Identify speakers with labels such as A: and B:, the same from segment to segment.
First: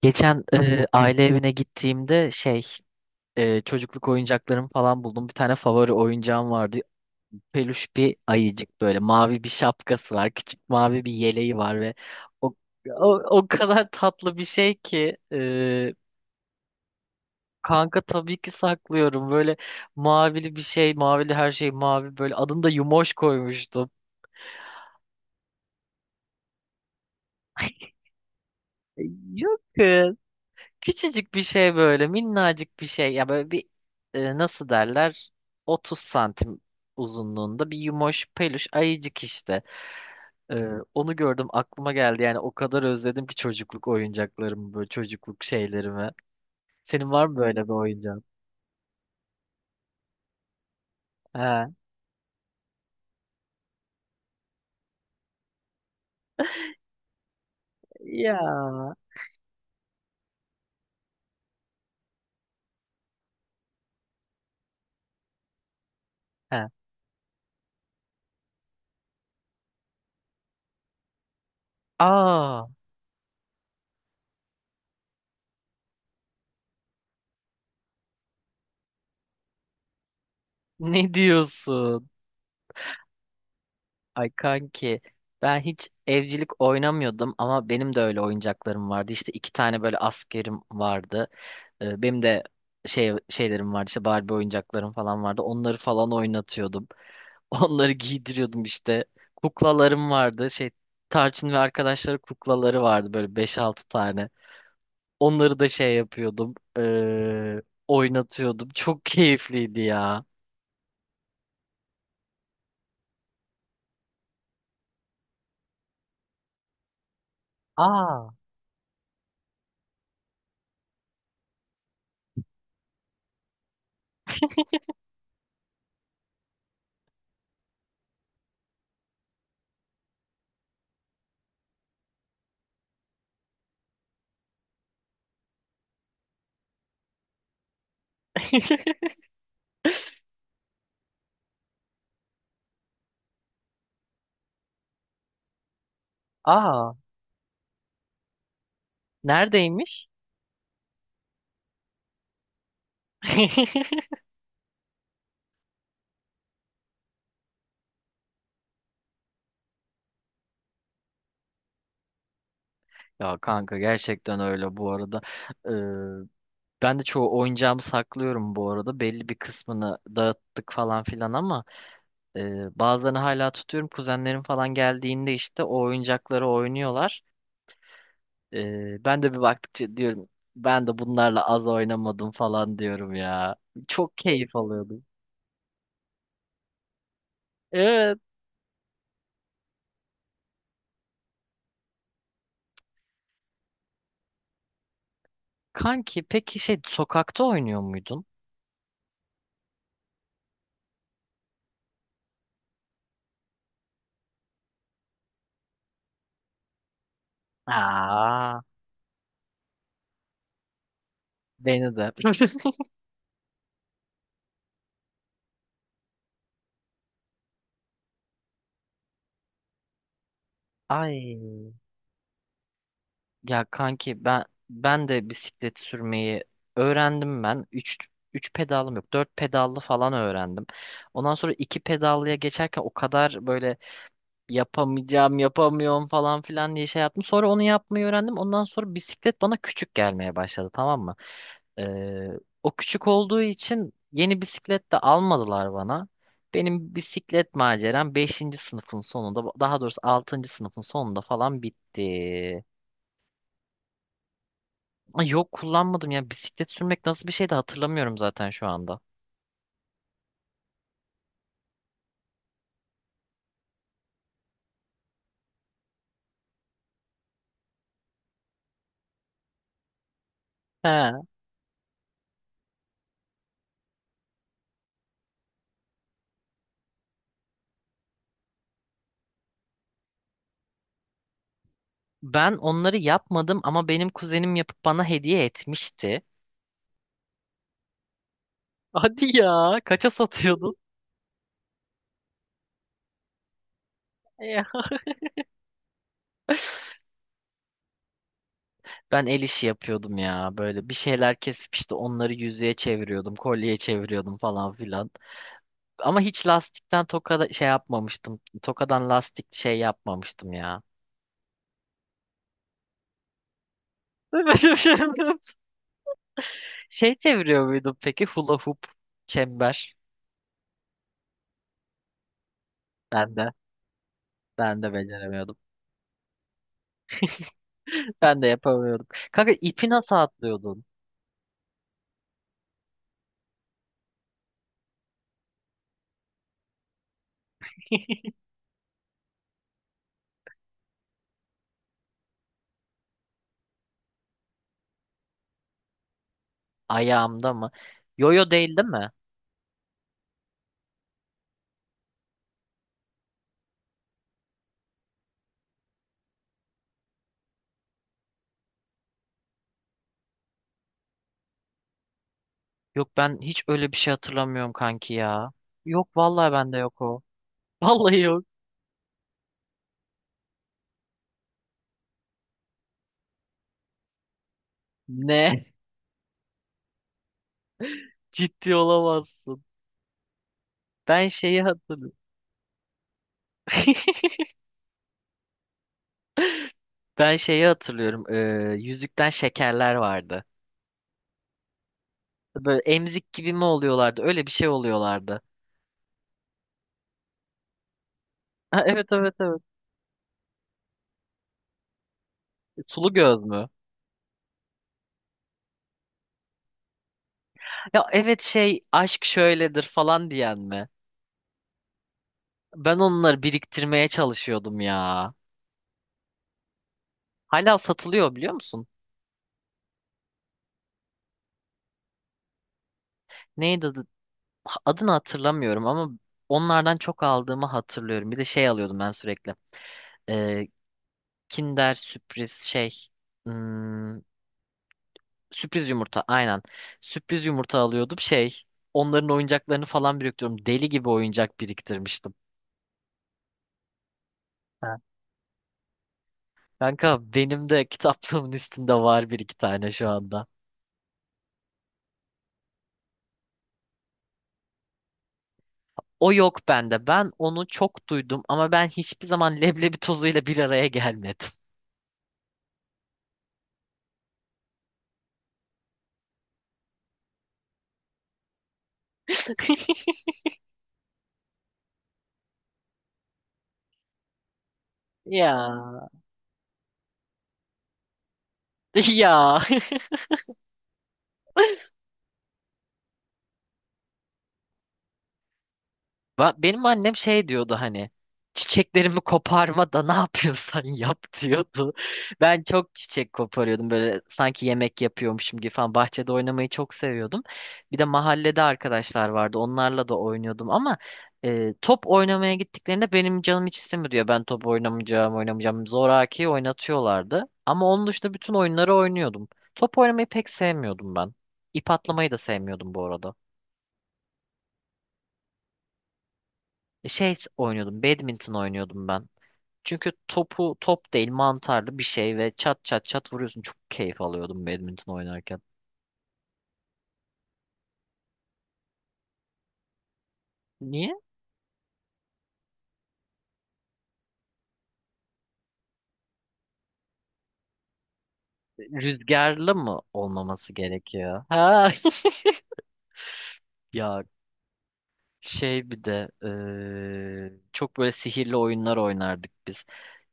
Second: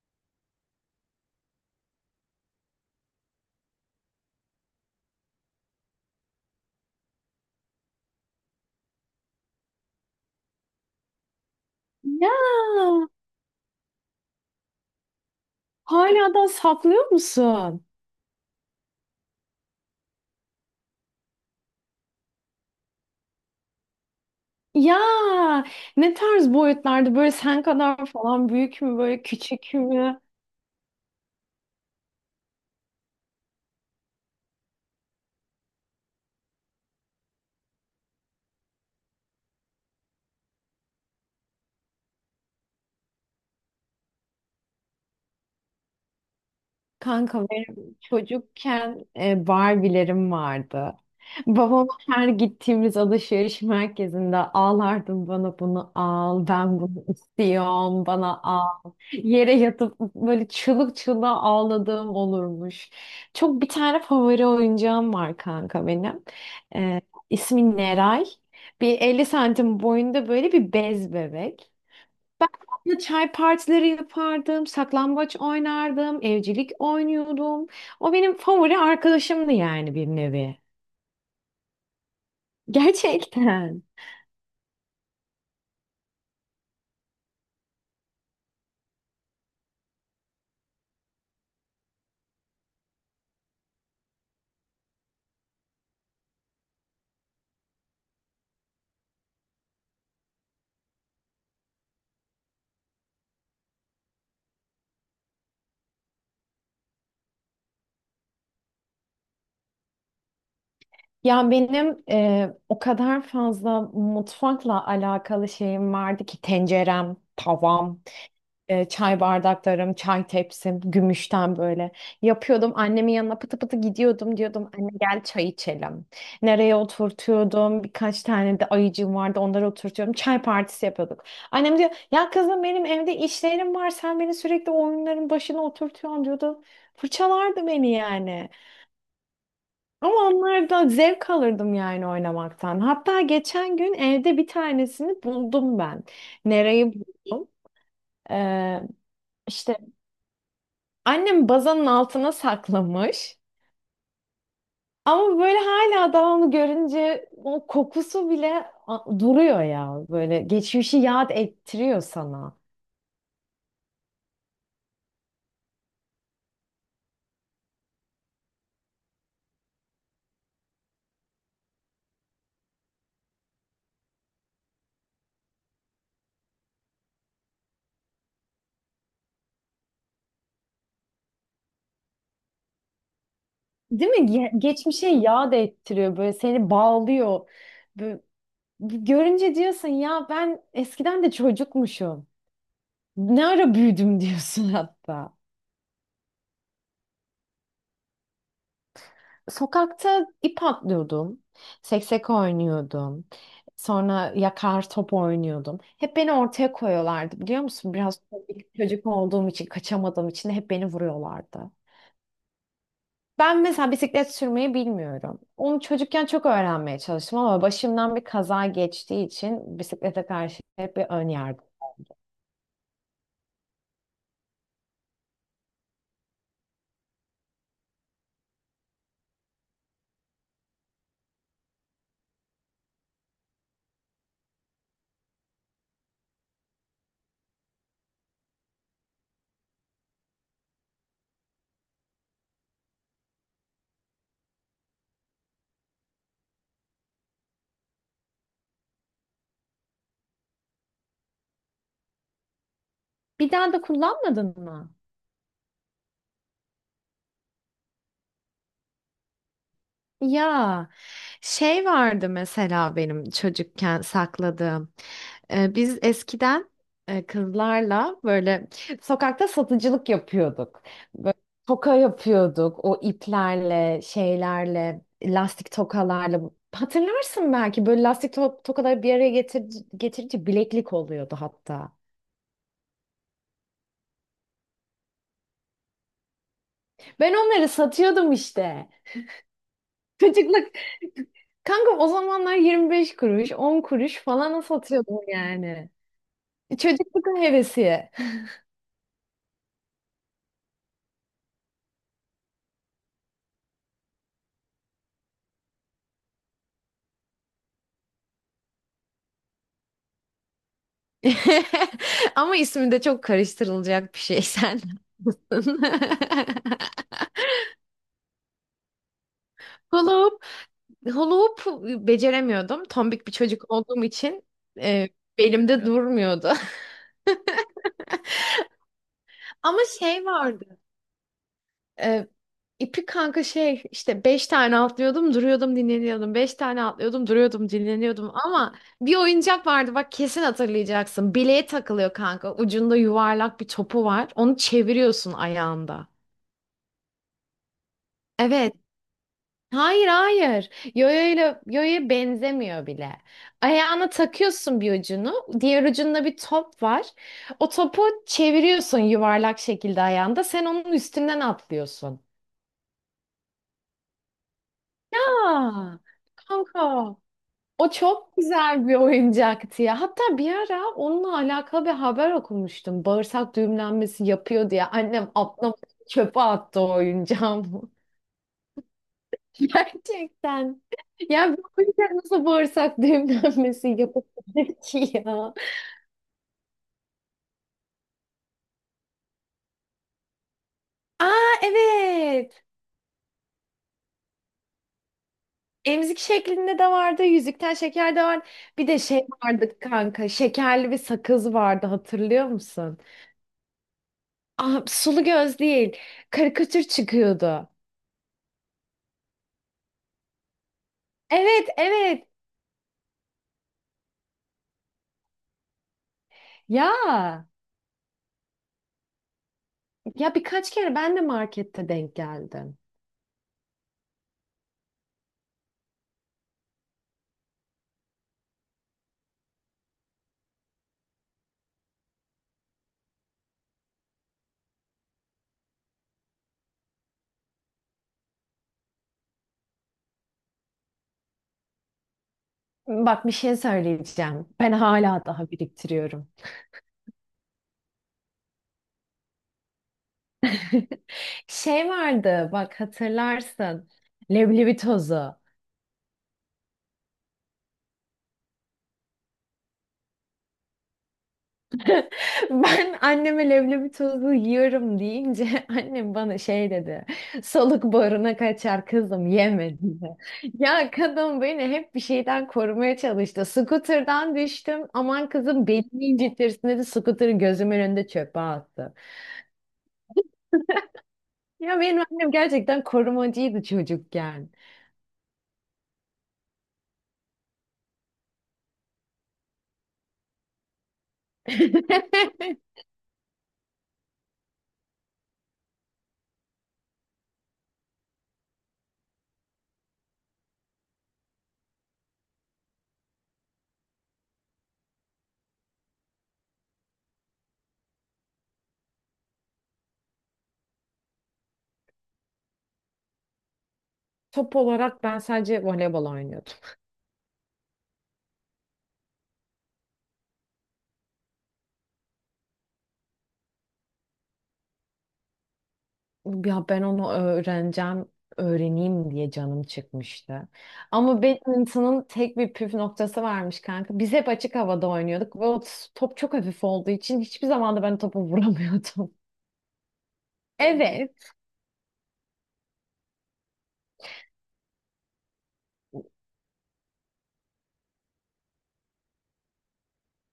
A: Geçen aile evine gittiğimde şey çocukluk oyuncaklarımı falan buldum. Bir tane favori oyuncağım vardı. Peluş bir ayıcık böyle mavi bir şapkası var. Küçük mavi bir yeleği var ve
B: Ya,
A: o o kadar tatlı bir şey ki
B: hala da saklıyor musun?
A: kanka tabii ki saklıyorum. Böyle mavili bir şey, mavili her şey mavi böyle adını da Yumoş koymuştum.
B: Ya ne tarz boyutlarda, böyle sen kadar falan büyük mü, böyle
A: Yok.
B: küçük mü?
A: Küçücük bir şey böyle minnacık bir şey ya böyle bir nasıl derler 30 santim uzunluğunda bir yumoş peluş ayıcık işte. E, Onu gördüm aklıma geldi yani o kadar özledim ki çocukluk oyuncaklarımı böyle çocukluk şeylerimi. Senin var mı
B: Kanka
A: böyle bir
B: benim
A: oyuncağın?
B: çocukken Barbie'lerim vardı.
A: Ha.
B: Babam her gittiğimiz alışveriş merkezinde ağlardım, bana bunu al, ben bunu istiyorum,
A: Ya.
B: bana al. Yere yatıp böyle çığlık çığlığa ağladığım olurmuş. Çok bir tane favori oyuncağım var kanka benim.
A: Ha.
B: Ee, ismi Neray. Bir 50 santim boyunda böyle bir bez bebek. Ben
A: Aa,
B: onunla çay partileri yapardım, saklambaç oynardım, evcilik oynuyordum. O benim favori arkadaşımdı yani, bir nevi.
A: ne diyorsun?
B: Gerçekten.
A: Ay kanki, ben hiç evcilik oynamıyordum ama benim de öyle oyuncaklarım vardı. İşte iki tane böyle askerim vardı. Benim de şey şeylerim vardı işte Barbie oyuncaklarım falan vardı. Onları falan oynatıyordum. Onları giydiriyordum işte. Kuklalarım vardı. Şey Tarçın ve arkadaşları kuklaları vardı böyle beş altı tane. Onları da şey yapıyordum. Oynatıyordum. Çok keyifliydi ya.
B: Ya benim o kadar fazla mutfakla alakalı şeyim vardı ki, tencerem, tavam.
A: Aa.
B: Çay bardaklarım, çay tepsim, gümüşten böyle yapıyordum. Annemin yanına pıtı pıtı gidiyordum, diyordum anne gel çay içelim. Nereye oturtuyordum? Birkaç tane de ayıcığım vardı, onları oturtuyordum. Çay partisi yapıyorduk. Annem diyor ya, kızım benim evde işlerim var, sen beni sürekli oyunların başına oturtuyorsun diyordu. Fırçalardı beni yani. Ama onlardan zevk alırdım yani, oynamaktan. Hatta geçen gün evde bir tanesini buldum ben.
A: Aa.
B: Nereyi buldum? Ee, işte
A: Neredeymiş?
B: annem bazanın altına saklamış. Ama böyle hala daha onu görünce o kokusu bile duruyor ya. Böyle geçmişi yad ettiriyor sana.
A: Ya kanka gerçekten öyle bu arada. Ben de çoğu oyuncağımı saklıyorum bu arada. Belli bir kısmını dağıttık falan filan ama bazılarını hala tutuyorum. Kuzenlerim falan geldiğinde işte o oyuncakları oynuyorlar. Ben de bir baktıkça diyorum ben de bunlarla az oynamadım falan diyorum ya.
B: Değil
A: Çok
B: mi?
A: keyif alıyordum.
B: Geçmişe yad ettiriyor. Böyle seni bağlıyor.
A: Evet.
B: Böyle görünce diyorsun ya, ben eskiden de çocukmuşum. Ne ara büyüdüm diyorsun hatta.
A: Kanki peki şey sokakta oynuyor muydun?
B: Sokakta ip atlıyordum. Seksek oynuyordum. Sonra yakar top oynuyordum. Hep beni ortaya koyuyorlardı biliyor musun? Biraz
A: Aa,
B: komik çocuk olduğum için, kaçamadığım için de hep beni vuruyorlardı.
A: beni de.
B: Ben mesela bisiklet sürmeyi bilmiyorum. Onu çocukken çok öğrenmeye çalıştım ama başımdan bir kaza geçtiği için bisiklete karşı hep bir ön yargı.
A: Ay. Ya kanki ben, ben de bisiklet sürmeyi öğrendim ben. Üç pedalım yok. Dört pedallı falan öğrendim. Ondan sonra 2 pedallıya geçerken o kadar böyle yapamayacağım, yapamıyorum falan filan diye şey yaptım. Sonra onu yapmayı öğrendim. Ondan sonra bisiklet bana küçük gelmeye başladı, tamam mı? Ee, O küçük olduğu için yeni bisiklet de almadılar bana. Benim bisiklet maceram beşinci sınıfın sonunda, daha doğrusu 6. sınıfın sonunda falan bitti.
B: Bir daha da kullanmadın mı?
A: Ay yok, kullanmadım ya bisiklet sürmek nasıl bir şey de hatırlamıyorum zaten şu anda.
B: Ya şey vardı mesela benim çocukken sakladığım. Biz eskiden kızlarla böyle sokakta satıcılık yapıyorduk.
A: He.
B: Böyle toka yapıyorduk, o iplerle, şeylerle, lastik tokalarla. Hatırlarsın belki, böyle lastik tokaları bir araya getirince bileklik oluyordu hatta.
A: Ben onları yapmadım ama benim kuzenim yapıp bana hediye etmişti.
B: Ben onları satıyordum işte.
A: Hadi ya. Kaça
B: Çocukluk.
A: satıyordun?
B: Kanka o zamanlar 25 kuruş, 10 kuruş
A: E,
B: falan satıyordum yani. Çocukluk hevesi.
A: Ben el işi yapıyordum ya böyle bir şeyler kesip işte onları yüzüğe çeviriyordum, kolyeye çeviriyordum falan filan. Ama hiç lastikten tokada şey yapmamıştım. Tokadan lastik şey yapmamıştım ya.
B: Ama ismi de çok karıştırılacak bir şey sen. Haklısın.
A: Şey çeviriyor muydum peki, hula hoop, çember?
B: Hula hoop, hula hoop beceremiyordum. Tombik bir
A: Ben de.
B: çocuk olduğum için
A: Ben de
B: e,
A: beceremiyordum.
B: belimde durmuyordu.
A: Ben de yapamıyordum. Kanka
B: Ama
A: ipi nasıl
B: şey vardı.
A: atlıyordun?
B: E, ipi kanka şey işte, beş tane atlıyordum, duruyordum, dinleniyordum. Beş tane atlıyordum, duruyordum, dinleniyordum. Ama bir oyuncak vardı, bak kesin hatırlayacaksın. Bileğe takılıyor kanka. Ucunda yuvarlak bir topu var. Onu çeviriyorsun ayağında.
A: Ayağımda mı? Yoyo
B: Evet.
A: değil, değil mi?
B: Hayır, hayır. Yoyoyla yoyoya benzemiyor bile. Ayağına takıyorsun bir ucunu. Diğer ucunda bir top var. O topu çeviriyorsun yuvarlak şekilde ayağında. Sen onun üstünden atlıyorsun.
A: Yok ben hiç öyle bir şey hatırlamıyorum kanki ya.
B: Aa,
A: Yok vallahi bende
B: kanka.
A: yok o.
B: O
A: Vallahi
B: çok
A: yok.
B: güzel bir oyuncaktı ya. Hatta bir ara onunla alakalı bir haber okumuştum. Bağırsak düğümlenmesi yapıyor diye. Annem
A: Ne?
B: atlamış çöpe attı o oyuncağı.
A: Ciddi olamazsın.
B: Gerçekten.
A: Ben
B: Ya
A: şeyi
B: bu
A: hatırlıyorum.
B: yüzden nasıl bağırsak düğümlenmesi yapabilir ki ya?
A: Ben şeyi hatırlıyorum. Yüzükten şekerler vardı.
B: Aa, evet.
A: Böyle emzik gibi mi oluyorlardı? Öyle bir şey oluyorlardı.
B: Emzik şeklinde de vardı. Yüzükten şeker de vardı.
A: Ha,
B: Bir de
A: evet,
B: şey
A: evet, evet.
B: vardı kanka. Şekerli bir sakız vardı, hatırlıyor musun?
A: Sulu göz mü?
B: Aa, sulu göz değil. Karikatür çıkıyordu.
A: Ya evet, şey aşk şöyledir falan diyen mi?
B: Evet, evet.
A: Ben onları biriktirmeye çalışıyordum ya.
B: Ya,
A: Hala satılıyor biliyor musun?
B: ya birkaç kere ben de markette denk geldim.
A: Neydi adı? Adını hatırlamıyorum ama onlardan çok aldığımı hatırlıyorum. Bir de şey alıyordum ben sürekli. Ee, Kinder sürpriz şey. Hmm, sürpriz yumurta aynen. Sürpriz yumurta alıyordum şey. Onların oyuncaklarını falan biriktiriyorum. Deli gibi oyuncak biriktirmiştim.
B: Bak bir şey söyleyeceğim. Ben
A: Ha.
B: hala daha biriktiriyorum.
A: Kanka benim de kitaplığımın üstünde var bir iki tane şu anda.
B: Şey vardı bak, hatırlarsın. Leblebi tozu.
A: O yok bende. Ben onu çok duydum ama ben hiçbir zaman leblebi tozuyla bir araya gelmedim.
B: Ben anneme leblebi tozu yiyorum deyince annem bana şey dedi. Soluk boruna kaçar kızım yeme dedi. Ya kadın beni hep bir şeyden korumaya çalıştı. Scooter'dan düştüm. Aman kızım
A: Ya.
B: belini incitirsin dedi. Scooter'ı gözümün önünde çöpe attı.
A: Ya.
B: Ya benim annem gerçekten korumacıydı çocukken.
A: Ba- Benim annem şey diyordu hani çiçeklerimi koparma da ne yapıyorsan yap diyordu. Ben çok çiçek koparıyordum böyle sanki yemek yapıyormuşum gibi falan, bahçede oynamayı çok seviyordum. Bir de mahallede arkadaşlar vardı onlarla da oynuyordum ama top oynamaya gittiklerinde benim canım hiç istemiyor diyor. Ben top oynamayacağım oynamayacağım zoraki oynatıyorlardı. Ama onun dışında bütün oyunları oynuyordum. Top oynamayı pek sevmiyordum ben. İp atlamayı da sevmiyordum bu arada.
B: Top olarak ben sadece voleybol oynuyordum.
A: Şey oynuyordum, badminton oynuyordum ben. Çünkü topu top değil, mantarlı bir şey ve çat çat çat vuruyorsun. Çok keyif alıyordum badminton oynarken.
B: Ya ben onu öğreneceğim, öğreneyim diye canım çıkmıştı.
A: Niye?
B: Ama badminton'ın tek bir püf noktası varmış kanka. Biz hep açık havada oynuyorduk ve o top çok hafif olduğu için hiçbir zaman da ben topu vuramıyordum.
A: Rüzgarlı mı olmaması
B: Evet.
A: gerekiyor? Ha. Ya şey bir de çok böyle sihirli oyunlar oynardık biz.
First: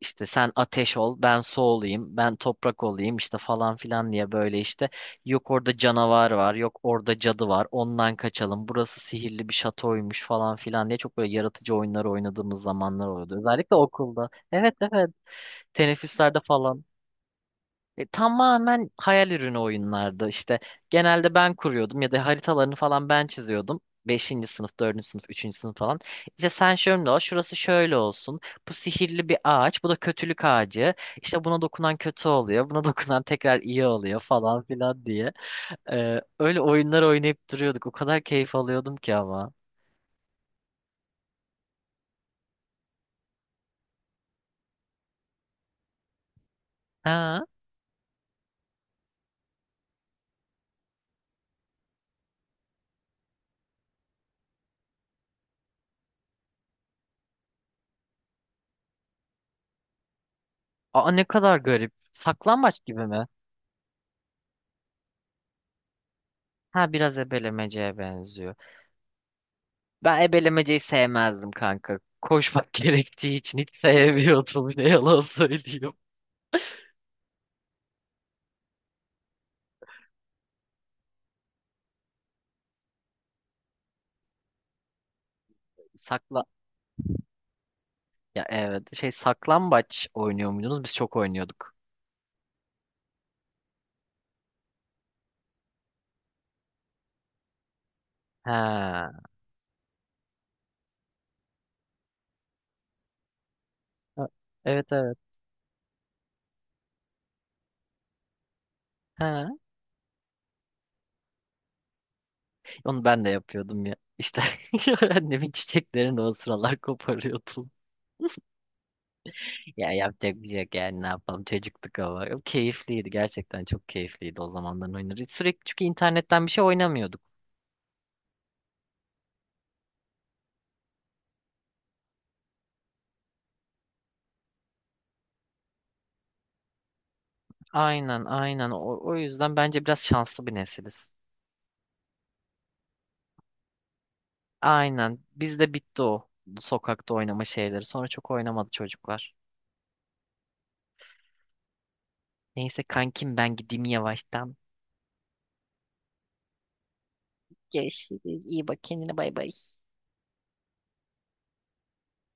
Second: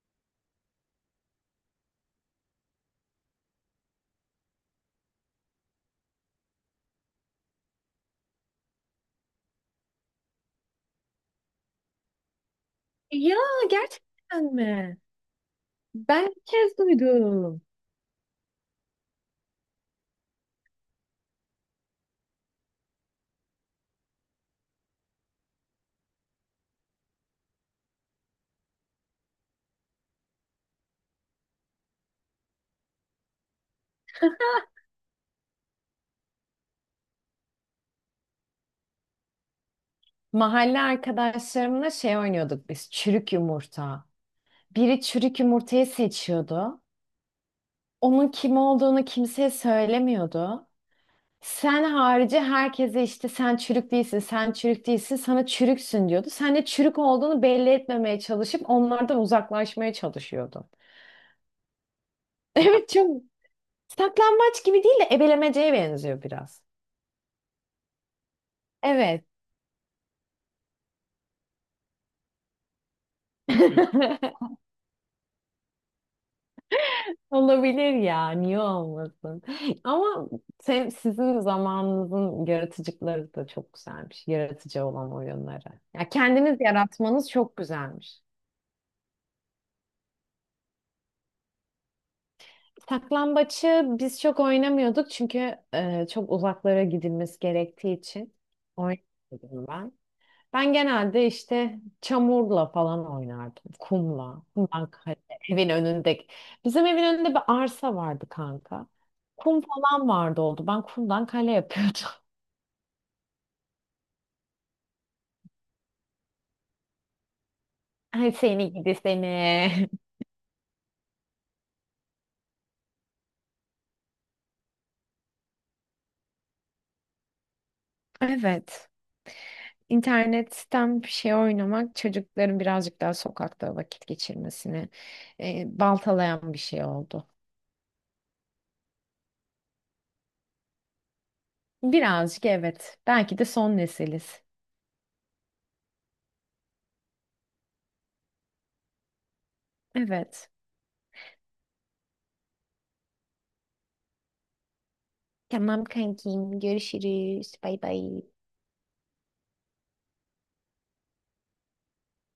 A: İşte sen ateş ol, ben su olayım, ben toprak olayım işte falan filan diye, böyle işte yok orada canavar var, yok orada cadı var, ondan kaçalım, burası sihirli bir şatoymuş falan filan diye çok böyle yaratıcı oyunları oynadığımız zamanlar
B: Ya,
A: oluyordu. Özellikle okulda.
B: gerçekten
A: Evet,
B: mi?
A: evet,
B: Ben
A: teneffüslerde
B: ilk kez
A: falan.
B: duydum.
A: Tamamen hayal ürünü oyunlardı işte. Genelde ben kuruyordum ya da haritalarını falan ben çiziyordum. Beşinci sınıf, dördüncü sınıf, üçüncü sınıf falan. İşte sen şöyle ol, şurası şöyle olsun. Bu sihirli bir ağaç, bu da kötülük ağacı. İşte buna dokunan kötü oluyor, buna dokunan tekrar iyi oluyor falan filan diye. Öyle oyunlar oynayıp duruyorduk. O kadar keyif alıyordum ki ama.
B: Mahalle arkadaşlarımla şey oynuyorduk biz, çürük yumurta. Biri çürük yumurtayı seçiyordu.
A: Ha?
B: Onun kim olduğunu kimseye söylemiyordu. Sen harici herkese işte sen çürük değilsin, sen çürük değilsin, sana çürüksün diyordu. Sen de çürük olduğunu belli etmemeye çalışıp onlardan uzaklaşmaya çalışıyordu.
A: Aa ne kadar garip. Saklambaç
B: Evet,
A: gibi
B: çok
A: mi?
B: saklambaç gibi değil de ebelemeceye benziyor biraz.
A: Ha, biraz ebelemeceye benziyor.
B: Evet.
A: Ben ebelemeceyi sevmezdim kanka. Koşmak gerektiği için hiç sevmiyordum. Ne yalan söyleyeyim.
B: Olabilir ya, niye olmasın? Ama sen, sizin zamanınızın yaratıcıları da çok güzelmiş. Yaratıcı olan oyunları. Ya
A: Sakla
B: kendiniz yaratmanız çok güzelmiş.
A: Ya evet, şey saklambaç oynuyor muydunuz? Biz çok oynuyorduk.
B: Saklambaçı biz çok oynamıyorduk çünkü çok uzaklara gidilmesi gerektiği için
A: Ha.
B: oynamadım ben. Ben genelde işte çamurla falan oynardım, kumla,
A: Evet,
B: kumdan kale,
A: evet.
B: evin önündeki. Bizim evin önünde bir arsa vardı kanka.
A: Ha.
B: Kum falan vardı oldu. Ben kumdan kale yapıyordum.
A: Onu ben de yapıyordum ya. İşte annemin çiçeklerini o sıralar koparıyordum.
B: Ay seni gidi seni.
A: Ya yapacak bir şey yok yani, ne yapalım çocuktuk ama. Keyifliydi, gerçekten çok keyifliydi o zamanların oyunları. Sürekli çünkü internetten bir şey oynamıyorduk.
B: Evet. İnternetten bir şey oynamak çocukların birazcık daha sokakta vakit geçirmesini baltalayan bir şey oldu.
A: Aynen aynen, o yüzden bence biraz şanslı bir nesiliz.
B: Birazcık evet. Belki de son nesiliz.
A: Aynen. Bizde bitti o sokakta oynama şeyleri. Sonra çok oynamadı çocuklar.
B: Evet.
A: Neyse kankim, ben gideyim yavaştan.
B: Tamam kankim, görüşürüz. Bay bay.
A: Görüşürüz. İyi bak kendine, bay bay.